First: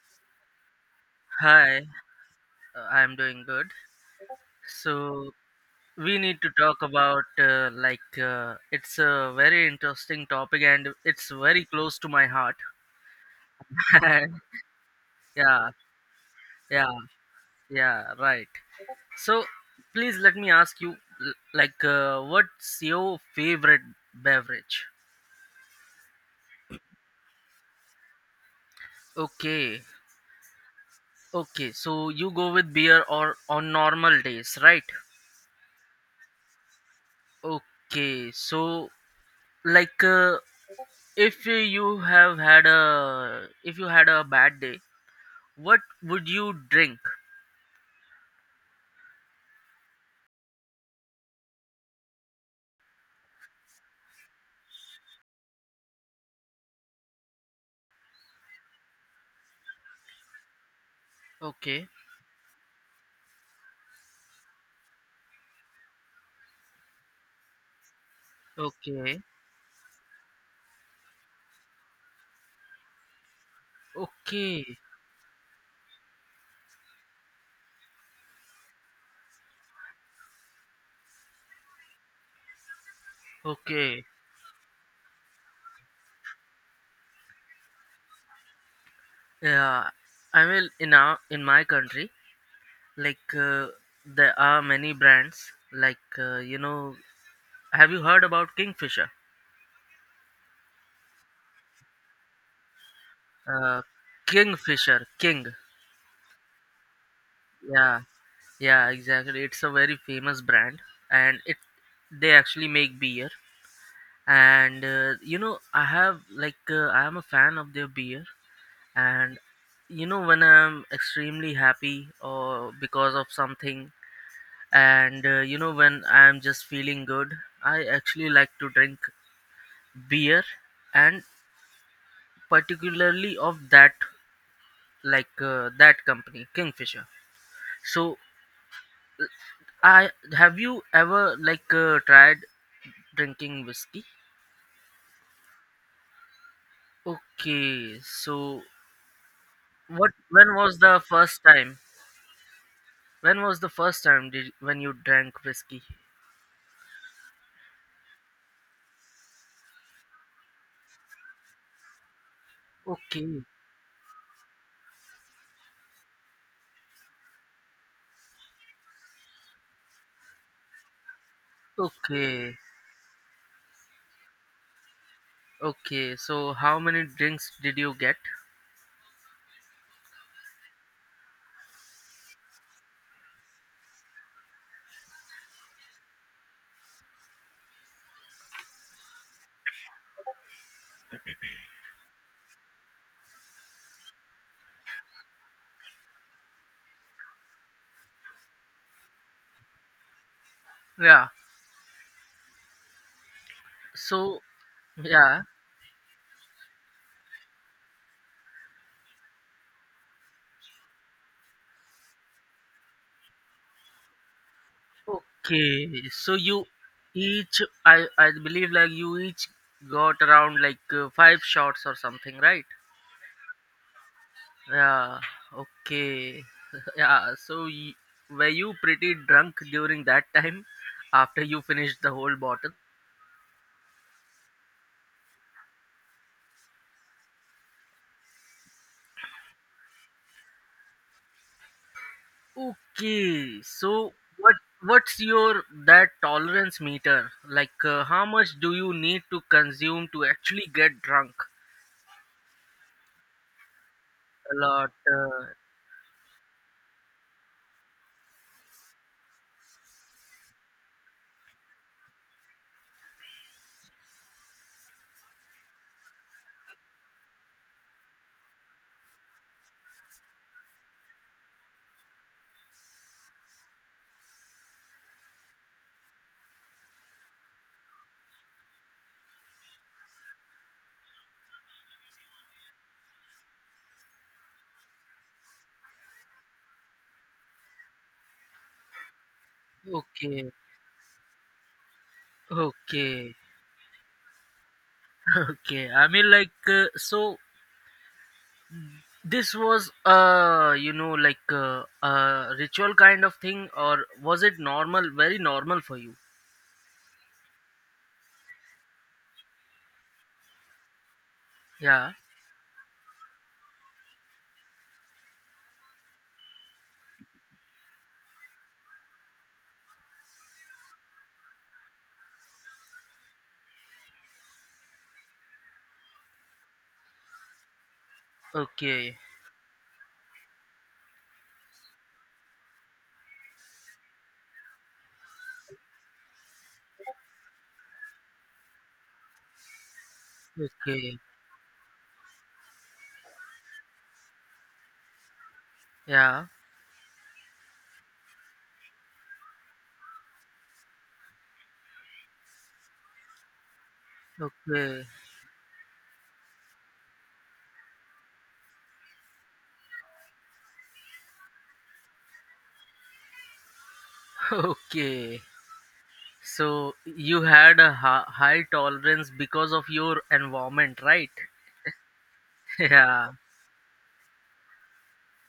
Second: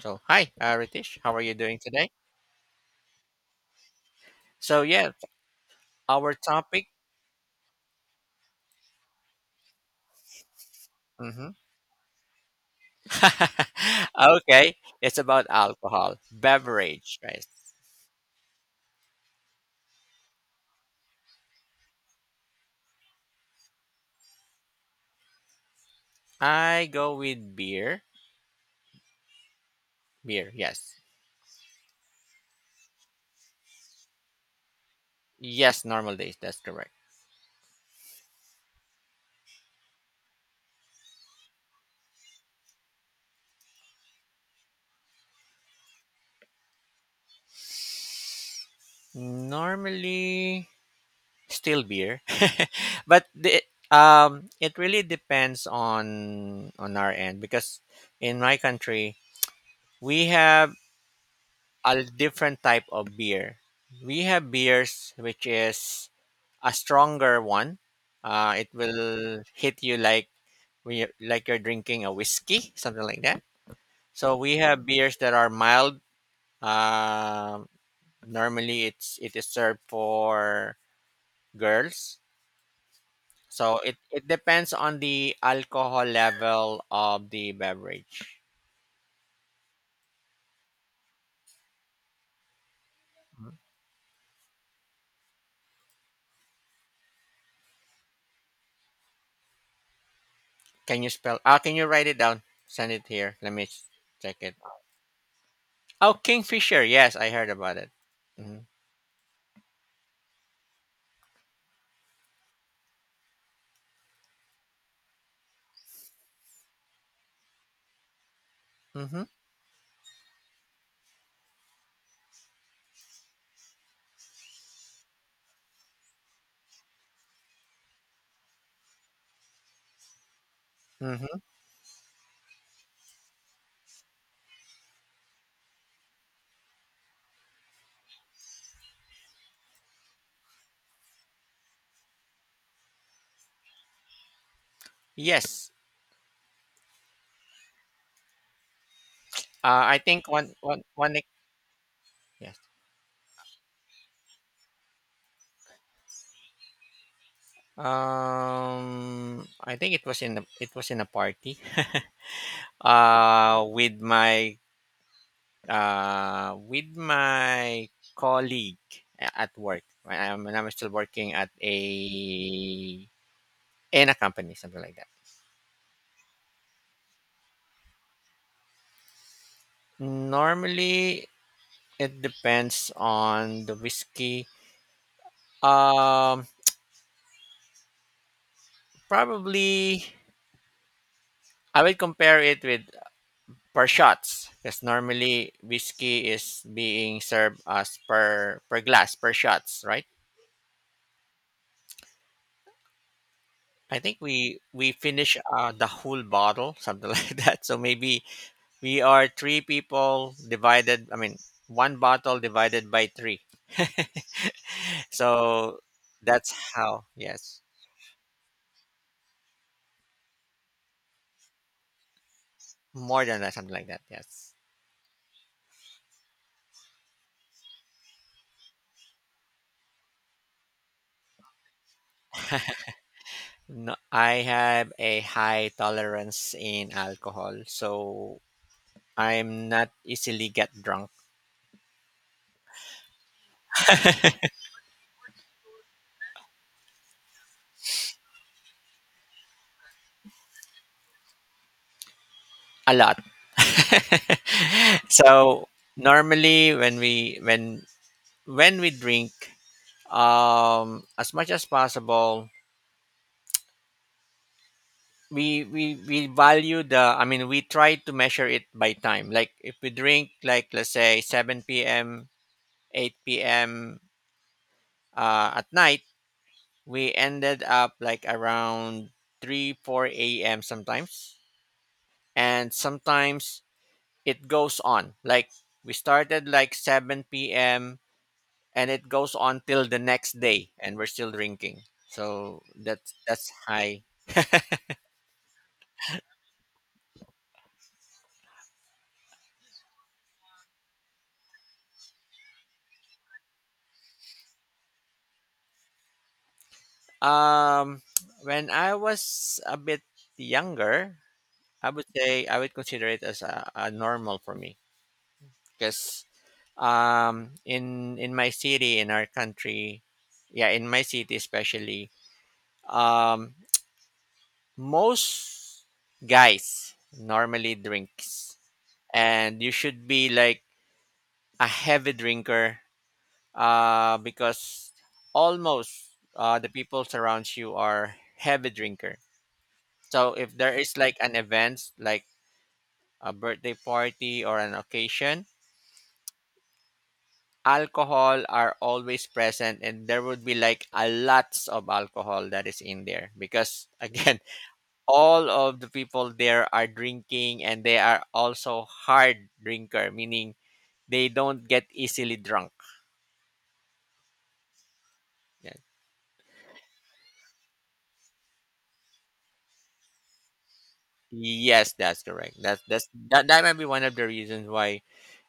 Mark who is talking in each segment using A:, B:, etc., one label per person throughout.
A: So, hi, Ritesh, how are you
B: Hi,
A: doing today?
B: I'm doing good.
A: So, yeah,
B: So we
A: our
B: need to talk
A: topic.
B: about it's a very interesting topic and it's
A: Hmm.
B: very close to my heart.
A: Okay, it's about
B: yeah,
A: alcohol,
B: yeah,
A: beverage, right?
B: yeah, right. So please let me ask you, what's your favorite beverage?
A: I go with beer.
B: Okay.
A: Beer, yes.
B: Okay, so you go with beer or on normal days, right?
A: Yes, normal days, that's correct.
B: Okay, so like uh, if you have had a if you had a bad day, what would you drink?
A: Normally, still beer, but it really depends on our end, because in my country we have
B: Okay,
A: a different type of beer. We have beers which is a stronger one. It
B: okay,
A: will hit you like when like you're drinking a whiskey, something like that. So we
B: okay,
A: have beers that are mild. Um Normally, it is served for girls. So
B: okay,
A: it depends on the alcohol level of the beverage.
B: yeah. I will in our In my country, like
A: Hmm?
B: uh, there are many brands, have you heard about Kingfisher?
A: Can you spell? Ah, can you write it down? Send it here. Let me
B: uh,
A: check it.
B: Kingfisher, king
A: Oh, Kingfisher. Yes, I heard about it.
B: yeah.
A: Mhm.
B: Yeah, exactly, it's a very famous brand, and it they actually make beer. And I have, I am a fan of their beer.
A: Mhm.
B: And you know, when I'm extremely happy or because of something, and when I'm just feeling good, I actually like to drink beer, and
A: Mhm.
B: particularly of that, that company, Kingfisher. So I have you ever tried drinking whiskey?
A: Yes.
B: Okay, so
A: I
B: what
A: think
B: when was the first time?
A: yes.
B: When was the first time did When you drank whiskey?
A: I think it was in a party.
B: Okay,
A: With my with my colleague at work. When I'm still working at a
B: okay,
A: in a company, something like that.
B: okay. So how many drinks did you get?
A: Normally, it depends on the whiskey. Um, Probably. I will compare it with per shots, because normally whiskey is being served as per glass per shots, right?
B: Yeah.
A: I think
B: So
A: we finish
B: yeah.
A: the whole bottle, something like that. So maybe we are three people divided. I mean, one bottle divided by three. So
B: Okay. So
A: that's
B: you
A: how. Yes,
B: each, I believe like you each got around five shots or something, right?
A: more than that, something like that. Yes.
B: Yeah. Okay. Yeah. Were you pretty drunk during that time after you finished the whole bottle?
A: No, I have a high tolerance in alcohol, so I'm not easily get drunk
B: Okay, so what what's your that tolerance meter? How much do you need to consume to actually get drunk?
A: a lot.
B: A lot.
A: So normally when we drink as much as possible, we value the I mean, we try to measure it by time, like if we drink, like let's say 7 p.m, 8 p.m, at night, we ended up like around 3 4 a.m sometimes, and sometimes it goes on. Like we started like 7 p.m. and it goes on till the next
B: Okay,
A: day, and we're still drinking. So
B: okay,
A: that's high.
B: okay. I mean, so. This was a ritual kind of thing, or was it normal? Very normal for you?
A: Um when I was a bit younger, I would
B: Yeah.
A: say I would consider it as a normal for me, because in my city in our country, yeah, in my city especially, um most guys normally drinks,
B: Okay.
A: and you should be like a heavy drinker, because almost the people surrounds you are heavy drinker. So if there is like
B: Okay.
A: an event like a birthday party or an occasion,
B: Yeah.
A: alcohol are always present, and there would be like a lots of alcohol that is in there, because again
B: Okay.
A: all of the people there are drinking, and they are also hard drinker, meaning they don't get easily drunk.
B: Okay.
A: Yeah,
B: So you had a high tolerance because of your environment, right?
A: yes, that's correct. That's that's
B: Yeah,
A: that that might be one of the reasons why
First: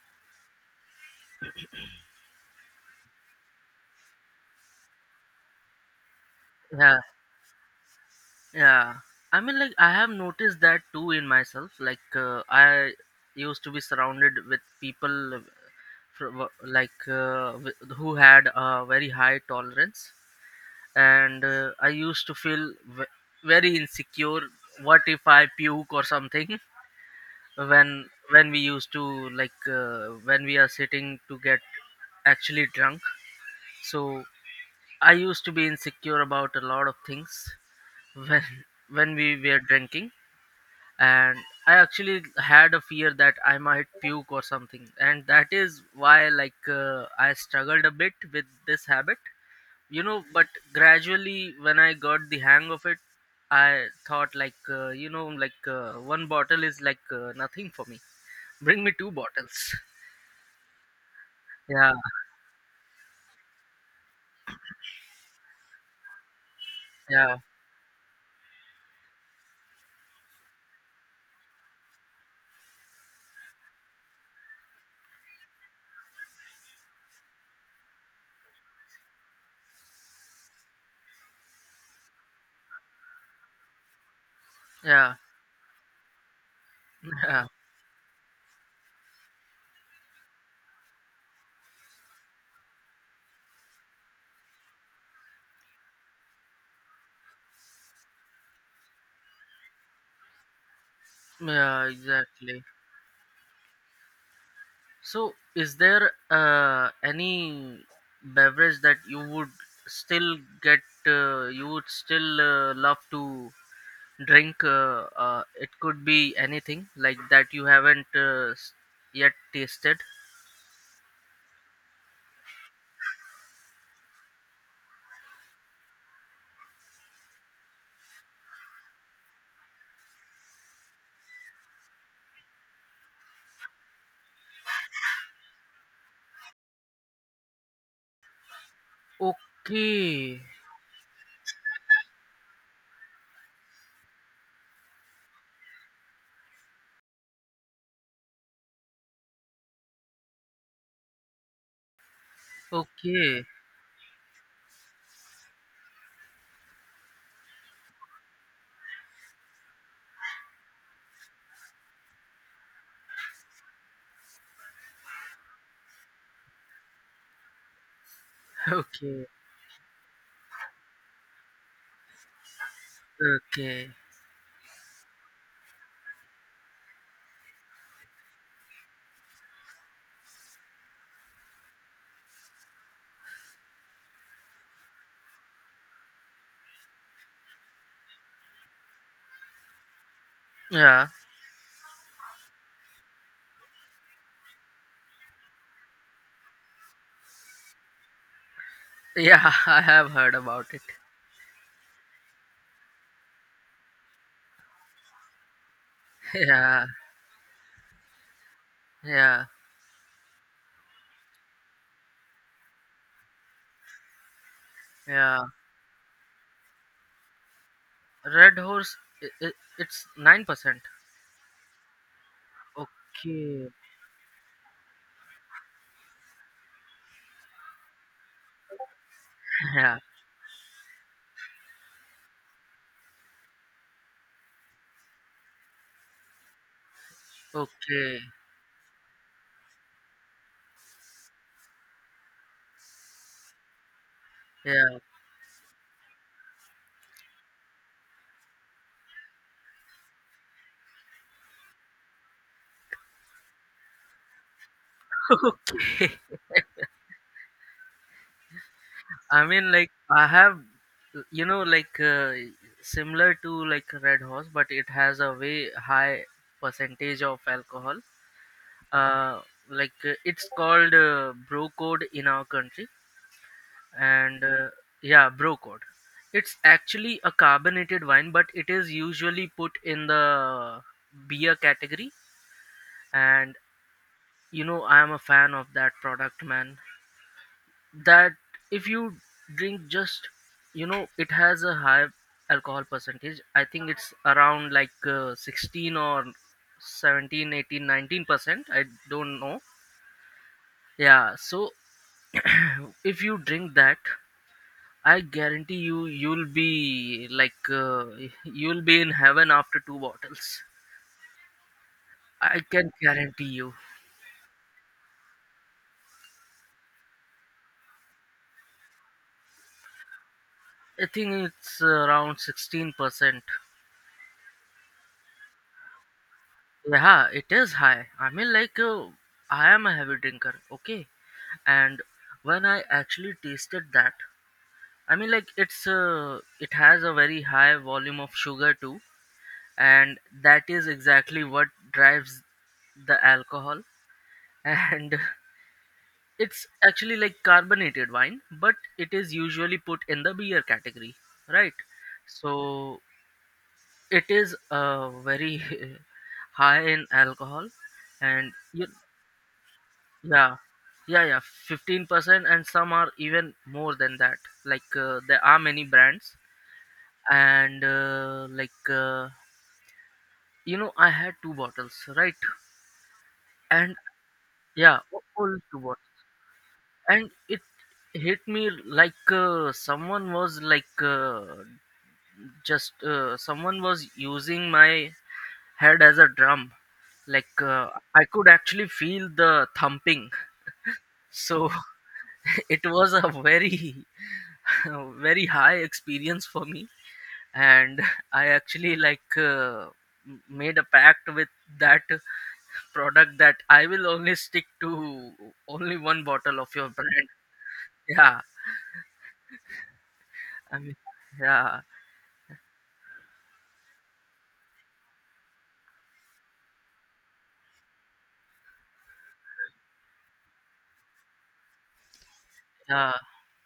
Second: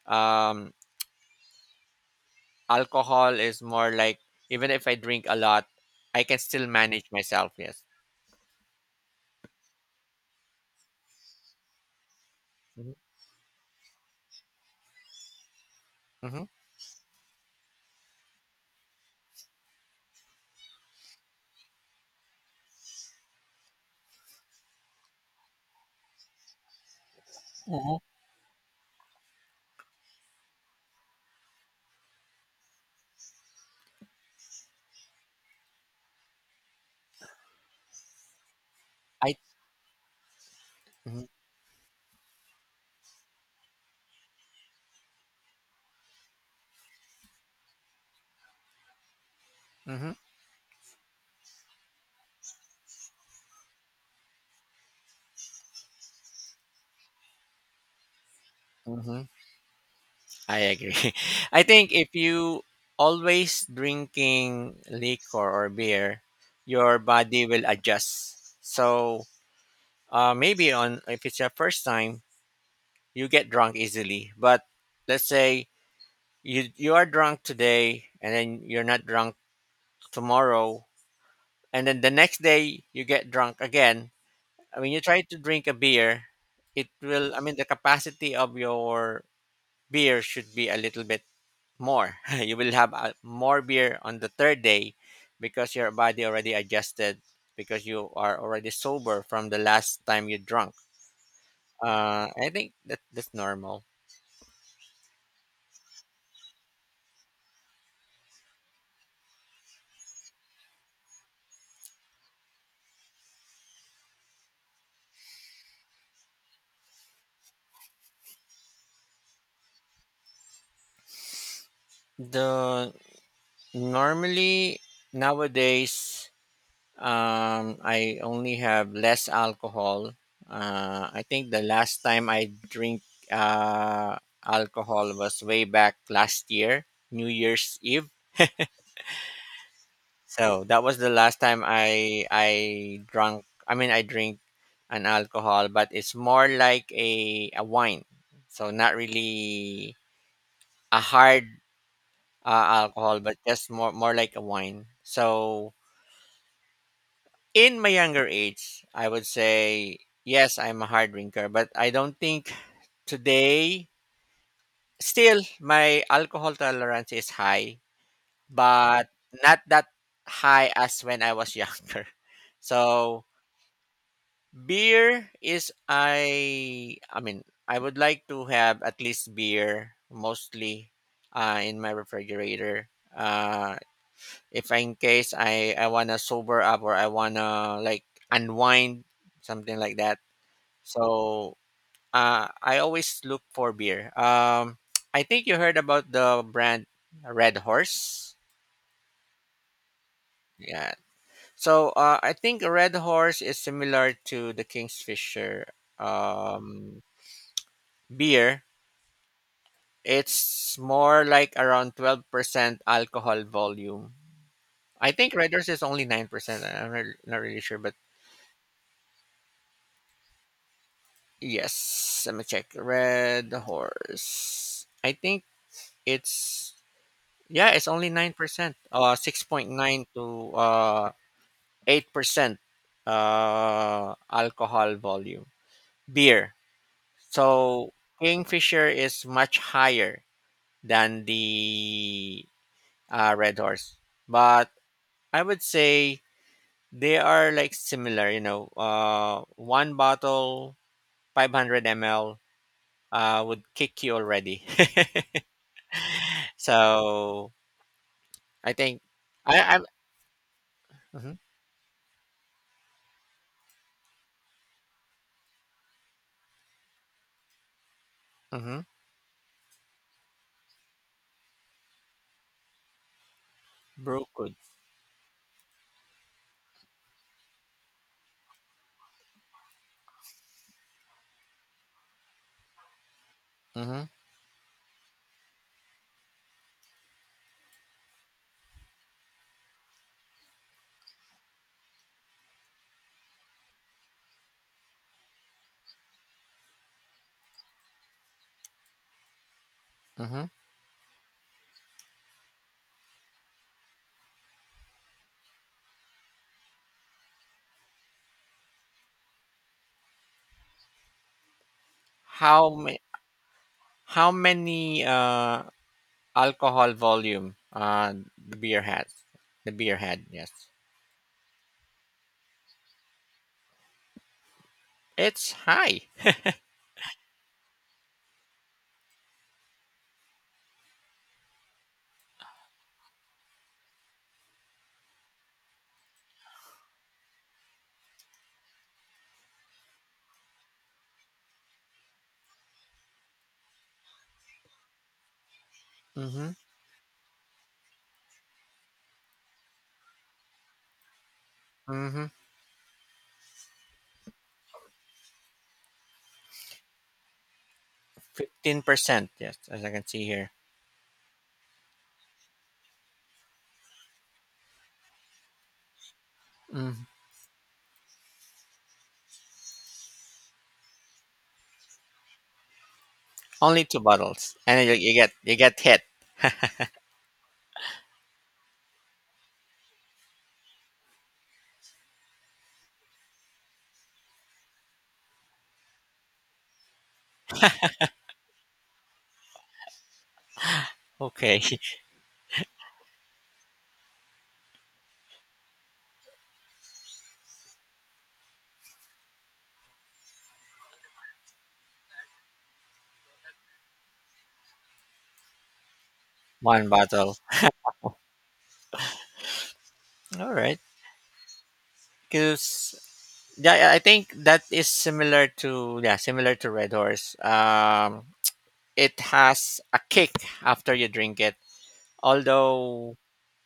A: um alcohol is more like, even if I drink a lot, I can still
B: yeah,
A: manage myself. Yes.
B: yeah. I mean, like I have noticed that too in myself. I
A: Hmm.
B: used to be surrounded with people,
A: Hmm.
B: who had a very high tolerance, and I used to feel very insecure. What if I puke or something
A: Hmm.
B: when we used to, when we are sitting to get actually drunk. So I used to be insecure about a lot of things when, when we
A: I
B: were drinking,
A: Hmm.
B: and I actually had a fear that I might puke or something, and that is why, I struggled a bit with this habit, you
A: Hmm.
B: know. But gradually, when I got the hang of it, I thought, one bottle is nothing for me, bring me two
A: Hmm.
B: bottles.
A: I agree. I think
B: yeah
A: if you always drinking liquor or beer, your
B: yeah
A: body will adjust. So maybe on if it's your first time, you get drunk easily. But let's say you are drunk today, and then you're not drunk tomorrow, and then the next day you get drunk again. I mean, you
B: yeah
A: try to drink a beer, it will, I
B: yeah,
A: mean, the capacity of your beer should be a little bit more. You will have more beer on the third day, because your body already adjusted, because you are already sober from the last time you drunk.
B: yeah,
A: I
B: exactly.
A: think that's normal.
B: So, is there any beverage that you would still get, you would still love to drink? It could be anything like that you haven't yet tasted.
A: The Normally, nowadays, I only have less alcohol. I think the last time I drink uh, alcohol was way back last year, New Year's Eve.
B: Okay,
A: So that was the last time I drank. I mean, I drink an alcohol, but it's more like a wine. So not really a hard alcohol, but
B: okay,
A: just more like a wine. So in my younger age, I would say yes, I'm a hard drinker, but I don't think today still my alcohol tolerance is high, but
B: okay,
A: not that high as when I was younger. So
B: okay.
A: beer is I mean, I would like to have at least beer mostly in my refrigerator. Uh, if in case I wanna sober up, or I wanna like unwind, something like that.
B: Yeah,
A: So I always look for beer. I think you heard about the brand Red Horse.
B: yeah, I have heard about it.
A: Yeah. So I think Red Horse is similar to the Kingfisher
B: Yeah,
A: um, beer.
B: yeah,
A: It's more like around 12% alcohol volume. I think
B: yeah.
A: Red Horse is only 9%. Not really sure, but
B: Red Horse, I it's 9%.
A: yes. Let me check. Red
B: Okay,
A: Horse. I think it's yeah, it's only 9%.
B: yeah,
A: 6.9 to 8% alcohol volume. Beer. So
B: okay.
A: Kingfisher is much higher than the Red Horse. But
B: Yeah.
A: I would say they are like similar, you know. One bottle, 500 ml, would kick you already.
B: Okay.
A: So I think.
B: I mean,
A: I
B: like I have,
A: Mhm.
B: you know, similar to like Red Horse, but it has a way high percentage of alcohol.
A: Mhm.
B: Uh, it's called Bro Code in our country, and
A: Brookwood.
B: yeah, Bro Code. It's actually a carbonated wine, but it is usually put in the beer category, and
A: Mhm.
B: you know, I am a fan of that product, man. That If you drink just, you know, it has a high alcohol percentage. I think it's around 16 or 17, 18, 19%, I don't know.
A: Mhm.
B: Yeah, so if you drink that, I guarantee you you'll be you'll be in heaven after two bottles, I
A: How
B: can
A: ma-
B: guarantee you.
A: how many alcohol volume the beer has? The beer had, yes.
B: I think it's around 16%.
A: It's high.
B: Yeah, it is high. I mean, I am a heavy drinker, okay, and when I actually tasted that, I mean, like it's it has a very high volume of sugar too, and that is exactly what drives the alcohol. And
A: Mm-hmm.
B: it's actually like carbonated wine, but it is usually put in the beer category, right?
A: Mm-hmm.
B: So it is very high in alcohol. and
A: Fifteen
B: y-
A: percent, yes, as I can see here.
B: yeah, yeah, yeah, 15%, and some are even more than that. There are many brands,
A: Mm.
B: and you know, I had two bottles, right?
A: Only
B: And
A: two bottles, and
B: yeah, all
A: you
B: two
A: get hit.
B: bottles, and it hit me someone was like just someone was using my head as a drum, like uh, I could actually feel the thumping.
A: Okay.
B: So it was a very very high experience for me, and I actually, made a pact with that product that I will only stick to only one bottle of
A: One
B: your brand.
A: bottle.
B: Yeah,
A: All right,
B: I mean, yeah,
A: because yeah, I think that is similar to, yeah, similar to Red Horse. It has a kick after you drink it.
B: yeah,
A: Although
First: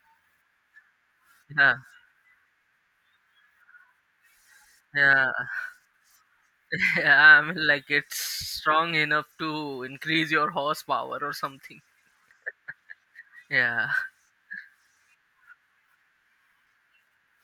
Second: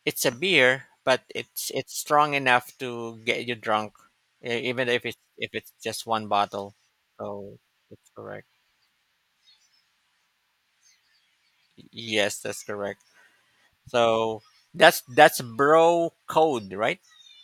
A: it's a beer, but
B: yeah,
A: it's strong enough to get you drunk, even
B: yeah,
A: if it's just one bottle.
B: yeah. I
A: So
B: mean, like
A: that's
B: it's
A: correct.
B: strong enough to increase your horsepower or something.
A: Yes, that's correct.
B: Yeah,
A: So that's bro code, right?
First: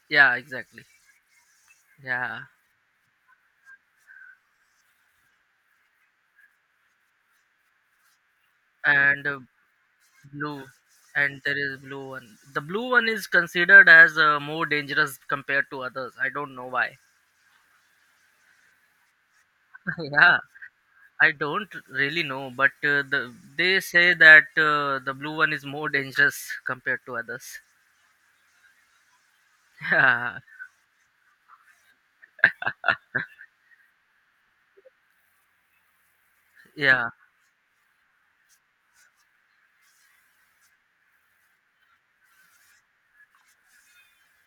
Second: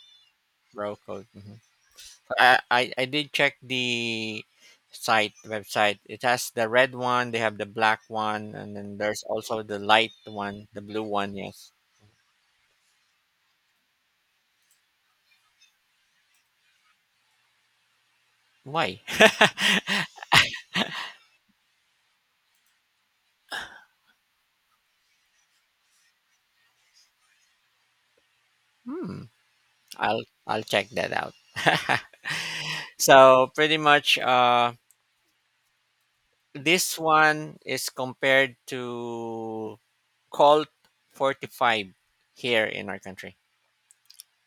B: yeah, exactly.
A: Bro code. Hmm.
B: Yeah,
A: I did check the site website. It has the red one. They have the black one, and then there's
B: and
A: also the light
B: blue,
A: one, the blue one.
B: and there
A: Yes.
B: is blue one. The blue one is considered as more dangerous compared to others. I don't know why.
A: Why?
B: Yeah. I don't really know, but they say that the blue one is more dangerous compared to others.
A: Hmm. I'll
B: Yeah,
A: I'll check that out. So pretty much, this
B: yeah.
A: one is compared to Colt 45 here in our country.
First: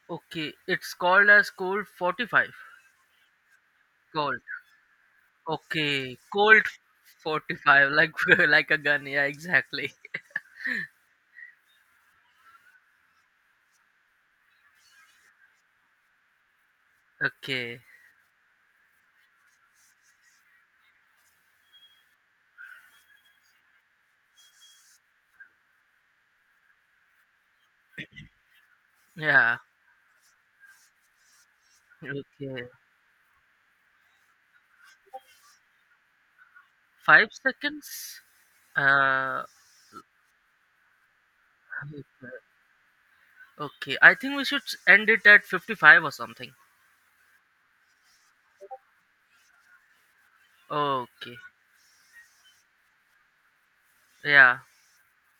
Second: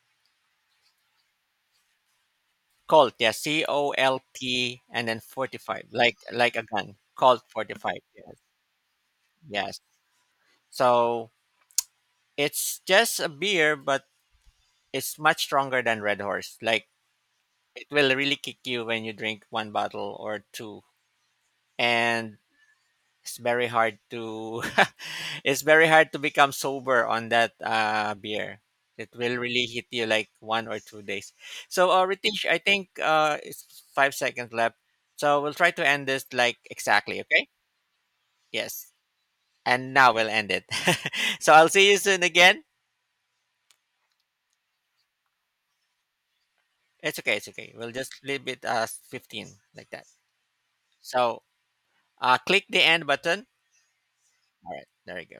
B: Okay, it's called as Colt 45.
A: Colt, yeah, C O L
B: Colt.
A: T, and then 45,
B: Okay,
A: like a
B: Colt
A: gun. Colt
B: 45,
A: 45,
B: like
A: yes,
B: like a gun. Yeah,
A: yes.
B: exactly.
A: So it's just a beer, but it's much stronger than Red Horse. Like
B: Okay.
A: it will really kick you when you drink one bottle or two, and It's very hard to it's very hard to become sober on that beer. It will
B: Yeah.
A: really hit you like 1 or 2 days. So, Ritesh, I
B: Okay.
A: think it's 5 seconds left. So we'll try to end this like exactly,
B: Five
A: okay?
B: seconds.
A: Yes.
B: Uh.
A: And now we'll end it. So I'll see you soon again.
B: Okay. I think we should end it at 55 or something.
A: It's okay. It's okay. We'll just leave it as 15 like that.
B: Okay.
A: So click the end button.
B: Yeah.
A: All right. There you go.